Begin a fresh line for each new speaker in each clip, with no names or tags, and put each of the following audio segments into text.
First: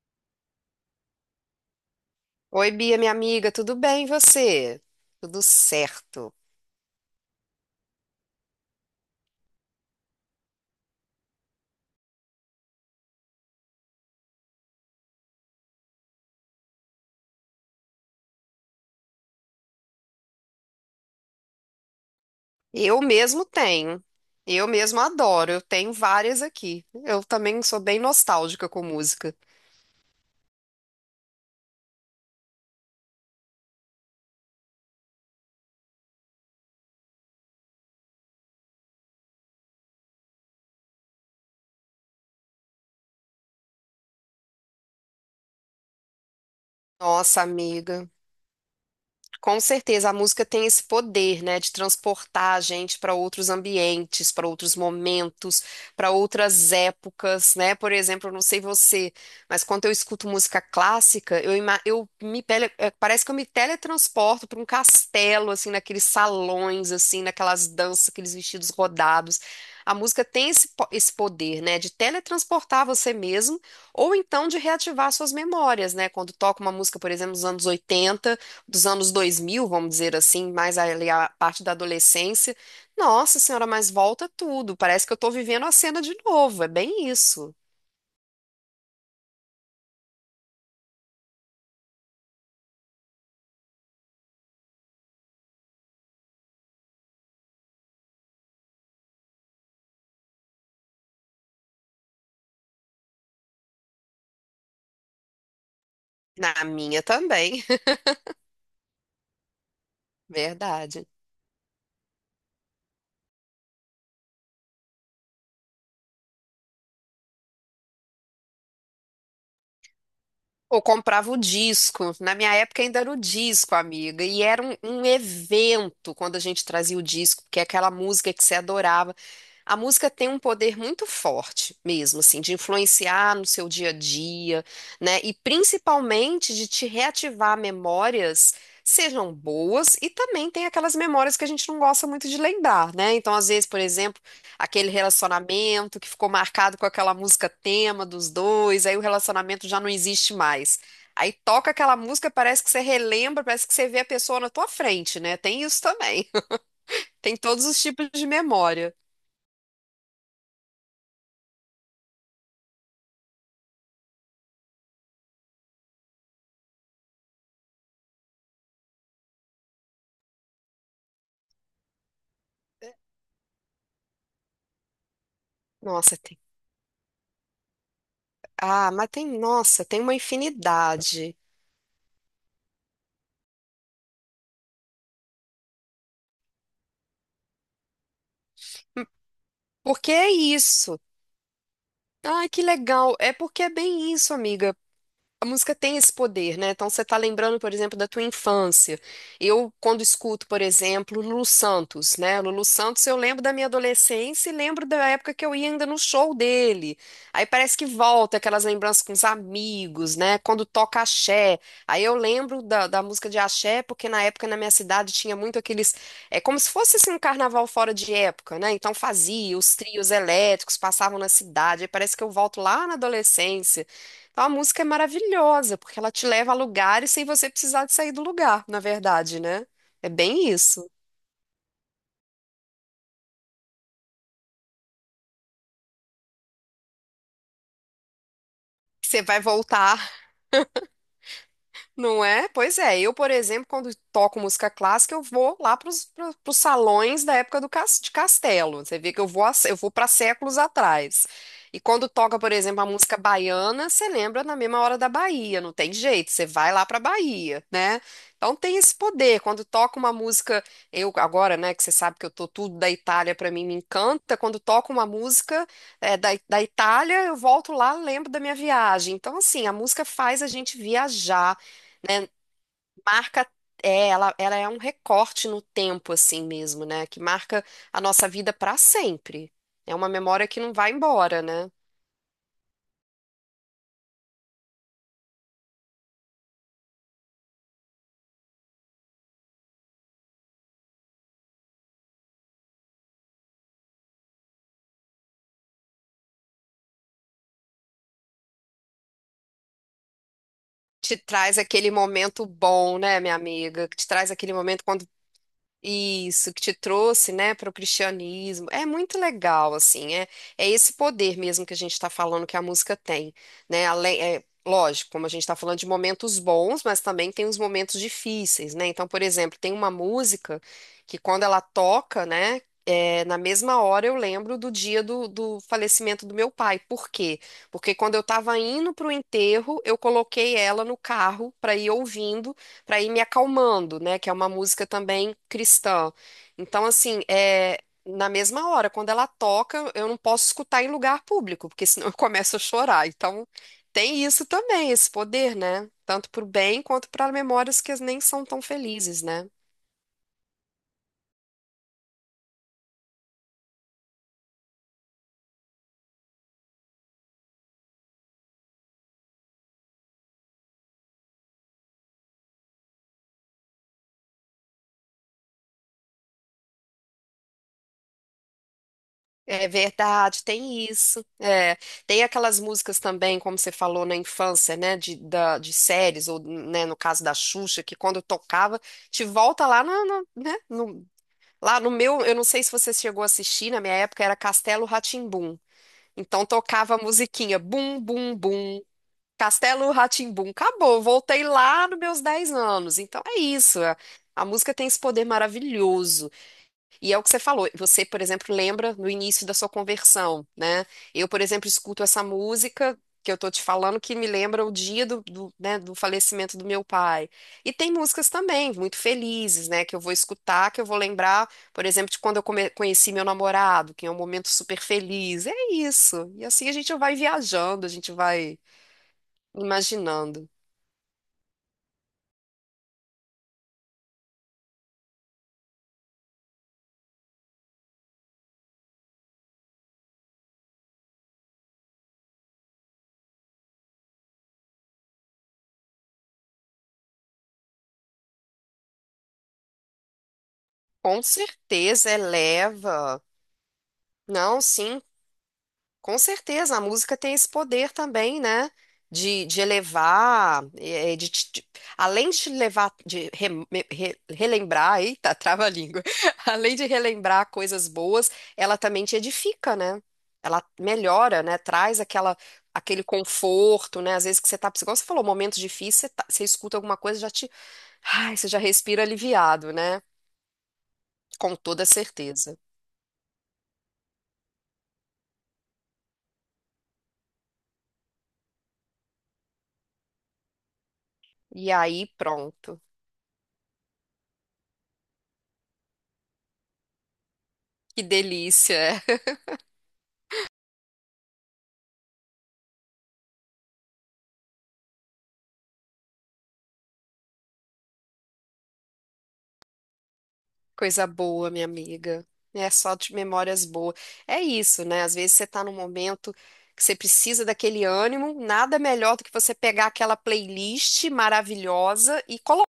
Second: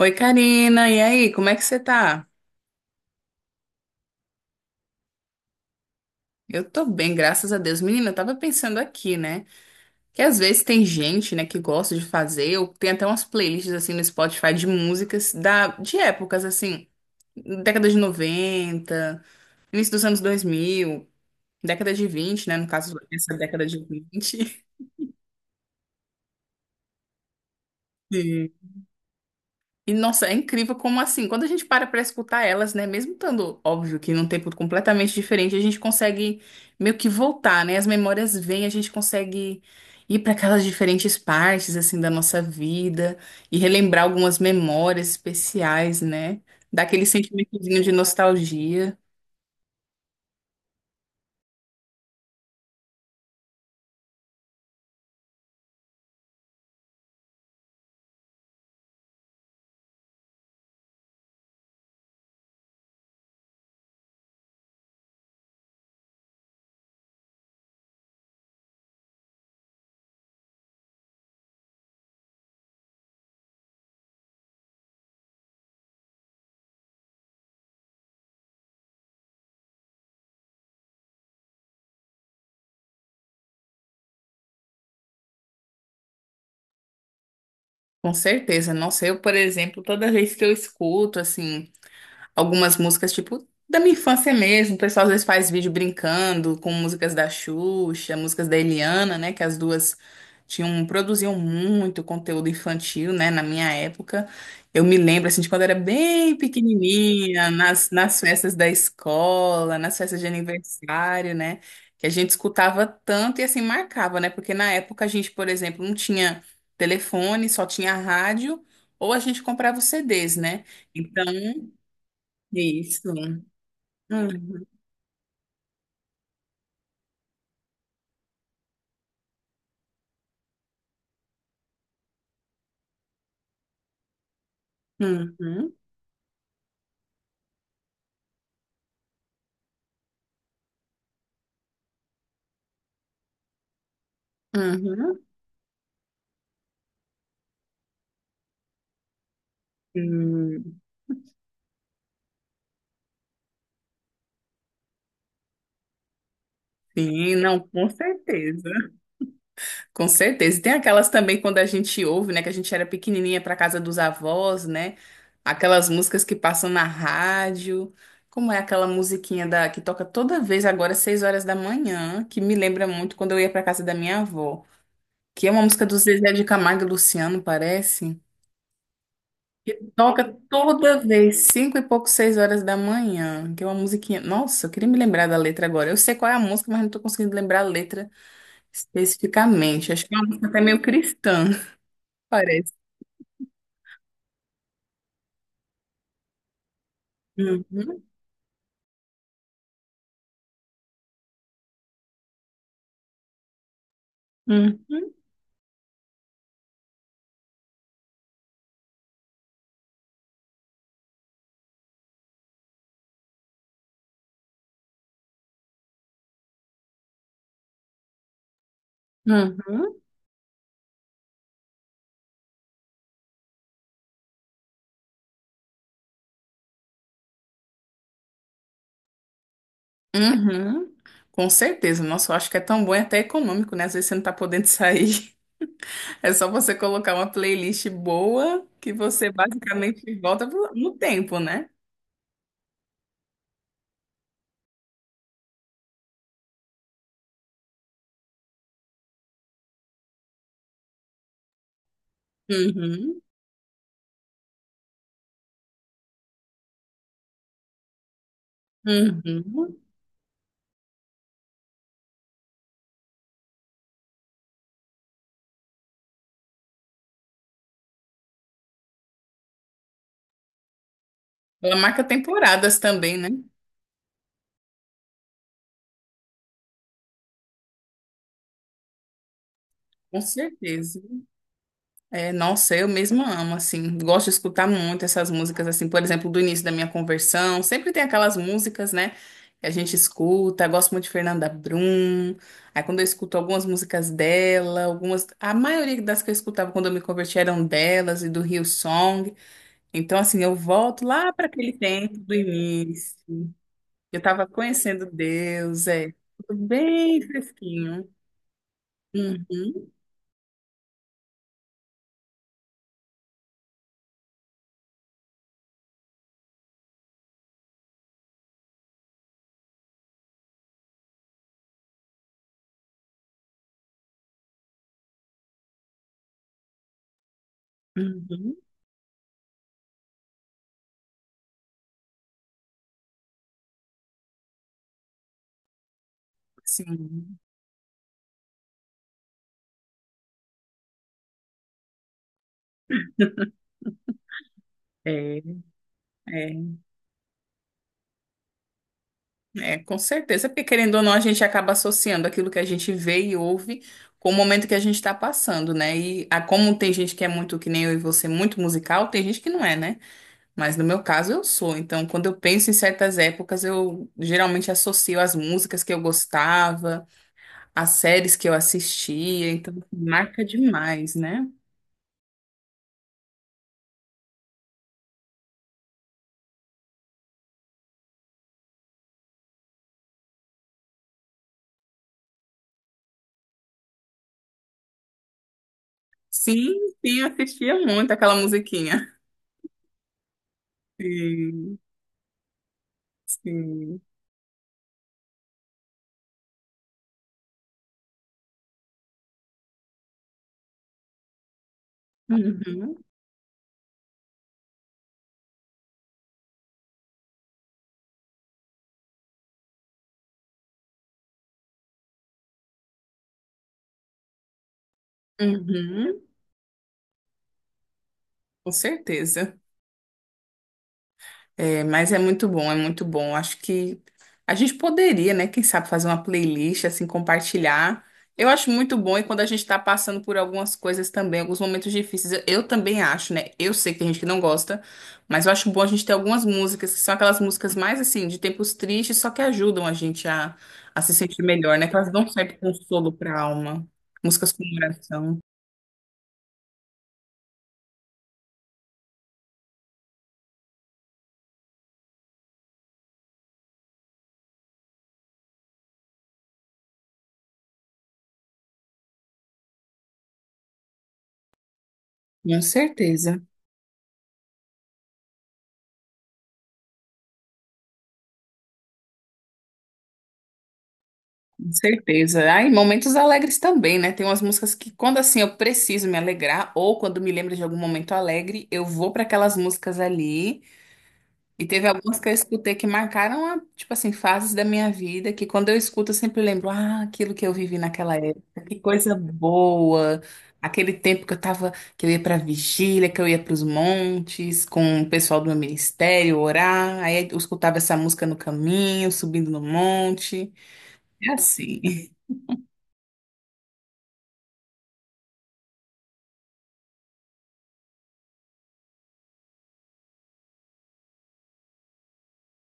Oi, Karina, e aí, como é que você tá?
Oi, Bia, minha amiga, tudo bem e você? Tudo certo.
Eu tô bem, graças a Deus. Menina, eu tava pensando aqui, né? Que às vezes tem gente, né, que gosta de fazer, ou tem até umas playlists assim no Spotify de músicas de épocas assim, década de 90, início dos anos 2000, década de 20, né, no caso,
Eu
essa
mesmo
década de
tenho.
20.
Eu mesmo adoro. Eu tenho várias aqui. Eu também sou bem nostálgica com música.
E, nossa, é incrível como assim, quando a gente para pra escutar elas, né, mesmo estando óbvio que num tempo completamente diferente, a gente consegue meio que voltar, né? As memórias vêm, a gente consegue ir para aquelas diferentes partes assim da nossa vida e relembrar algumas memórias especiais, né? Dá aquele
Nossa,
sentimentozinho de
amiga.
nostalgia.
Com certeza, a música tem esse poder, né, de transportar a gente para outros ambientes, para outros momentos, para outras épocas, né? Por exemplo, eu não sei você, mas quando eu escuto música clássica, eu, ima- eu me tele, eh, parece que eu me teletransporto para um castelo, assim, naqueles salões, assim, naquelas danças, aqueles vestidos rodados. A música tem esse poder, né, de teletransportar você mesmo, ou então de reativar suas memórias, né? Quando toca uma música, por exemplo, dos anos 80, dos anos 2000, vamos dizer assim, mais ali a parte da adolescência. Nossa senhora, mas volta tudo. Parece que eu tô vivendo a cena de novo. É bem isso.
Com certeza. Nossa, eu, por exemplo, toda vez que eu escuto assim algumas músicas, tipo, da minha infância mesmo. O pessoal às vezes faz vídeo brincando com músicas da Xuxa, músicas da Eliana, né? Que as duas tinham, produziam muito conteúdo infantil, né? Na minha época. Eu me lembro, assim, de quando eu era bem
Na minha
pequenininha,
também.
nas festas da escola, nas festas de
Verdade.
aniversário, né? Que a gente escutava tanto e, assim, marcava, né? Porque na época a gente, por exemplo, não tinha telefone, só tinha rádio, ou a gente comprava os CDs, né?
Ou
Então,
comprava o disco. Na minha época ainda era
isso.
o disco, amiga. E era
Uhum,
um evento quando a gente trazia o disco, porque é aquela música que você adorava. A música tem um poder muito forte mesmo, assim, de influenciar no seu dia a dia, né? E
uhum,
principalmente de te reativar memórias, sejam boas, e também tem aquelas memórias que a gente não gosta muito de lembrar, né? Então, às vezes, por exemplo, aquele
uhum.
relacionamento que ficou marcado com aquela música tema dos dois, aí o relacionamento já não existe mais.
Hum,
Aí toca aquela música, parece que você relembra, parece que você vê a pessoa na tua frente, né? Tem isso também.
sim,
Tem
não,
todos os
com
tipos de
certeza.
memória.
Com certeza. E tem aquelas também quando a gente ouve, né, que a gente era pequenininha para casa dos avós, né? Aquelas músicas que passam na rádio. Como é aquela musiquinha da que toca toda vez agora às 6 horas da manhã, que me lembra muito quando eu ia para casa da minha avó, que é uma música do
Nossa,
Zezé
tem.
de Camargo e Luciano, parece.
Ah, mas tem, nossa, tem uma
Toca toda
infinidade.
vez, 5 e pouco, 6 horas da manhã, que é uma musiquinha. Nossa, eu queria me lembrar da letra agora. Eu sei qual é a música, mas não tô conseguindo lembrar a letra especificamente. Acho
Porque
que é uma
é
música até meio
isso.
cristã,
Ai, que
parece.
legal. É porque é bem isso, amiga. A música tem esse poder, né? Então você tá lembrando, por exemplo,
Uhum,
da tua infância. Eu, quando escuto, por exemplo, Lulu Santos, né? Lulu Santos, eu lembro da minha adolescência e lembro da
uhum,
época que eu ia ainda no show dele. Aí parece que volta aquelas lembranças com os amigos, né? Quando toca axé. Aí eu lembro da música de axé, porque na época na minha cidade tinha muito aqueles. É como se fosse assim, um carnaval fora de época, né? Então fazia, os
uhum,
trios elétricos passavam na cidade. Aí parece que eu volto lá na adolescência. Então, a música é maravilhosa, porque ela te leva a lugares sem você precisar de sair do lugar, na verdade, né? É bem isso.
uhum. Com certeza. Nossa, eu acho que é tão bom e até econômico, né? Às vezes você não tá podendo sair. É só você colocar uma playlist boa que
Você
você
vai voltar.
basicamente volta no tempo, né?
Não é? Pois é. Eu, por exemplo, quando toco música clássica, eu vou lá para os salões da época do cas- de Castelo. Você vê que eu vou, a eu vou para séculos atrás. E quando toca, por exemplo, a música
Uhum,
baiana, você lembra na mesma hora da Bahia. Não tem jeito, você vai lá para Bahia, né? Então tem esse poder. Quando
uhum.
toca uma música, eu agora, né, que você sabe que eu tô tudo da Itália, para mim me encanta. Quando toca uma música da Itália, eu volto lá, lembro da minha viagem. Então, assim, a música faz a gente viajar,
Ela marca
né,
temporadas também, né?
marca, é, ela é um recorte no tempo, assim mesmo, né? Que marca a nossa vida para sempre. É uma
Com
memória que não vai
certeza.
embora, né?
É, nossa, eu mesma amo, assim. Gosto de escutar muito essas músicas, assim, por exemplo, do início da minha conversão. Sempre tem aquelas músicas, né, que a gente escuta. Gosto muito de Fernanda Brum. Aí quando eu escuto algumas músicas dela, algumas. A maioria das que eu escutava quando eu me converti eram delas e do Rio Song. Então, assim, eu volto
Te
lá para
traz
aquele
aquele
tempo do
momento bom,
início.
né, minha amiga? Que te
Eu
traz
tava
aquele momento
conhecendo
quando...
Deus, é.
Isso,
Tudo
que te
bem
trouxe, né, para o
fresquinho.
cristianismo. É muito legal,
Uhum,
assim, é, é esse poder mesmo que a gente está falando que a música tem, né? Além, é, lógico, como a gente está falando de momentos bons, mas também tem os momentos difíceis, né? Então, por exemplo, tem uma música que quando ela toca, né, é, na mesma hora eu lembro do do falecimento do meu pai. Por quê? Porque quando eu
uhum,
estava indo para o enterro, eu coloquei ela no carro para ir ouvindo, para ir me acalmando, né? Que é uma música também cristã. Então, assim,
sim.
é na mesma hora, quando ela toca, eu não posso escutar em lugar público, porque senão eu começo a chorar. Então, tem isso também, esse
É,
poder, né? Tanto para
é.
o bem quanto para memórias que nem são tão felizes, né?
É, com certeza, porque querendo ou não, a gente acaba associando aquilo que a gente vê e ouve com o momento que a gente está passando, né? E, como tem gente que é muito, que nem eu e você, muito musical, tem gente que não é, né? Mas no meu caso eu sou. Então, quando eu penso em certas épocas, eu geralmente associo as músicas que eu gostava, as séries que eu assistia.
É
Então, assim, marca
verdade, tem
demais,
isso.
né?
É, tem aquelas músicas também, como você falou na infância, né, de séries, ou né, no caso da Xuxa, que quando tocava, te volta lá na, lá no meu, eu não sei se você chegou a assistir, na minha época era Castelo Rá. Então
Sim,
tocava a
sim, eu
musiquinha
assistia
bum,
muito aquela
bum, bum.
musiquinha.
Castelo Rá. Acabou, voltei
Sim,
lá nos meus 10 anos. Então é isso.
sim.
A a música tem esse poder maravilhoso. E é o que você falou. Você, por exemplo, lembra no início da sua conversão, né? Eu, por exemplo, escuto essa música
Uhum,
que eu tô te falando que me lembra o dia né, do falecimento do meu pai. E tem músicas também muito felizes, né? Que eu vou escutar, que eu vou lembrar, por exemplo, de quando eu conheci meu namorado, que é um momento super feliz. É
uhum,
isso. E assim a gente vai viajando, a gente vai
com certeza.
imaginando.
É, mas é muito bom, é muito bom. Acho que a gente poderia, né? Quem sabe fazer uma playlist, assim, compartilhar. Eu acho muito bom e quando a gente está passando por algumas coisas também, alguns momentos difíceis, eu também acho, né? Eu sei que tem gente que não gosta, mas eu acho bom a gente ter algumas músicas que são aquelas músicas mais, assim, de tempos tristes, só que ajudam a gente a se
Com
sentir melhor, né? Que elas
certeza
dão certo consolo
eleva.
para a alma. Músicas com
Não, sim.
oração.
Com certeza, a música tem esse poder também, né? De elevar, eh, eh, de, te- de- Além de te levar, de relembrar, eita, trava-língua. Além de relembrar coisas boas, ela também te edifica, né? Ela melhora, né? Traz
Com
aquele
certeza.
conforto, né? Às vezes que você tá, igual você falou, momentos difíceis, você escuta alguma coisa, já te, ai, você já respira aliviado, né? Com
Com
toda
certeza. Ah,
certeza.
e momentos alegres também, né? Tem umas músicas que, quando assim eu preciso me alegrar, ou quando me lembro de algum momento alegre, eu vou para aquelas músicas ali. E
E
teve
aí,
algumas que eu escutei
pronto.
que marcaram, tipo assim, fases da minha vida, que quando eu escuto eu sempre lembro, ah, aquilo que eu vivi
Que
naquela época, que
delícia.
coisa boa. Aquele tempo que eu tava, que eu ia pra vigília, que eu ia pros montes com o pessoal do meu ministério orar, aí eu escutava essa música no caminho, subindo no monte.
Coisa
É
boa, minha
assim.
amiga. É só de memórias boas. É isso, né? Às vezes você tá num momento que você precisa daquele ânimo, nada melhor do que você pegar aquela playlist maravilhosa e colocar.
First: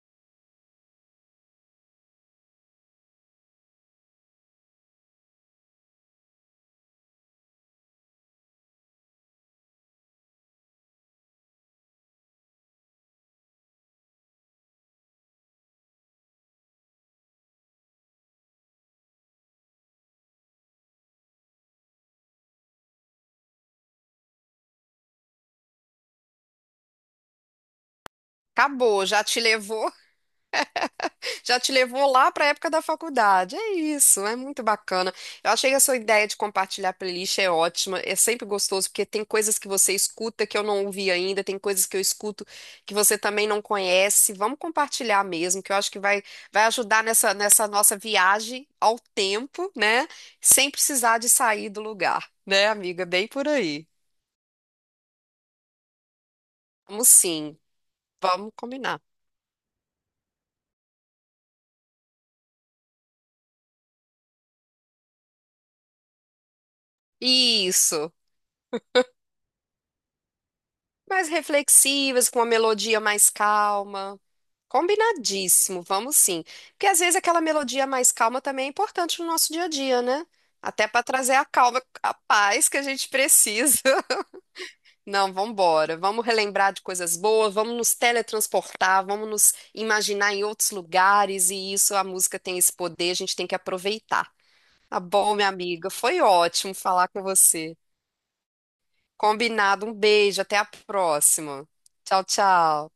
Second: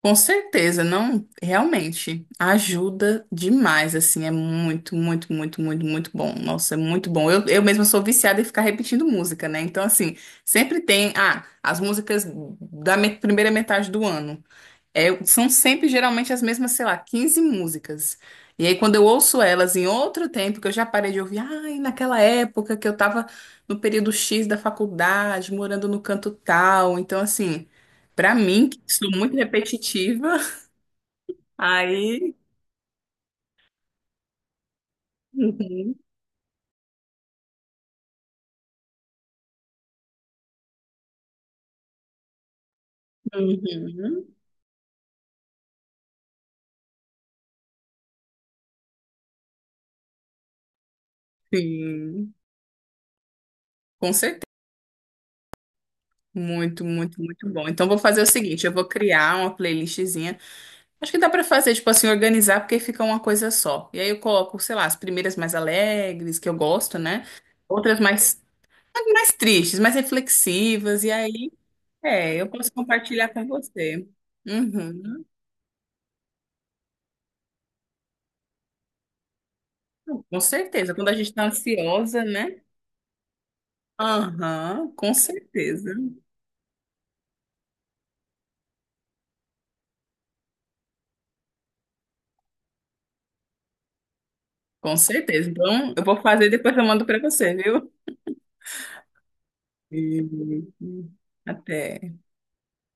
Com certeza, não, realmente ajuda demais, assim, é muito, muito, muito, muito, muito bom. Nossa, é muito bom. Eu mesma sou viciada em ficar repetindo música, né? Então, assim, sempre tem, as músicas da primeira metade do ano. É, são sempre geralmente as mesmas, sei lá, 15 músicas. E aí, quando eu ouço elas em outro tempo, que eu já parei de ouvir, ai, naquela época que eu tava no período X da faculdade, morando no canto tal. Então, assim, pra mim, que
Acabou,
sou
já
muito
te levou.
repetitiva,
Já te levou lá
aí.
para a época da faculdade. É isso, é muito bacana. Eu achei que a
Uhum,
sua ideia de compartilhar playlist é ótima. É sempre gostoso, porque tem coisas que você escuta que eu não ouvi ainda, tem coisas que eu escuto que você também não
uhum,
conhece. Vamos compartilhar mesmo, que eu acho vai ajudar nessa nossa viagem ao tempo, né? Sem precisar de sair do lugar,
sim,
né, amiga? Bem por aí.
com certeza. Muito,
Vamos
muito, muito
sim,
bom. Então, vou fazer o
vamos
seguinte: eu vou
combinar.
criar uma playlistzinha. Acho que dá pra fazer, tipo assim, organizar, porque fica uma coisa só. E aí eu coloco, sei lá, as primeiras mais alegres, que eu gosto, né? Outras
Isso.
mais, tristes, mais reflexivas. E
Mais
aí,
reflexivas, com uma
eu posso
melodia
compartilhar
mais
com você.
calma.
Uhum.
Combinadíssimo, vamos sim. Porque às vezes aquela melodia mais calma também é importante no nosso dia a dia, né?
Com
Até
certeza.
para
Quando a gente
trazer a
tá
calma, a
ansiosa, né?
paz que a gente precisa.
Aham, com
Não, vamos
certeza.
embora. Vamos relembrar de coisas boas, vamos nos teletransportar, vamos nos imaginar em outros lugares e isso, a música tem esse poder, a gente tem que aproveitar.
Com
Tá bom, minha
certeza.
amiga,
Então, eu vou
foi
fazer e
ótimo
depois eu mando
falar
pra
com
você,
você.
viu?
Combinado, um beijo, até
E-
a próxima.
Até.
Tchau, tchau.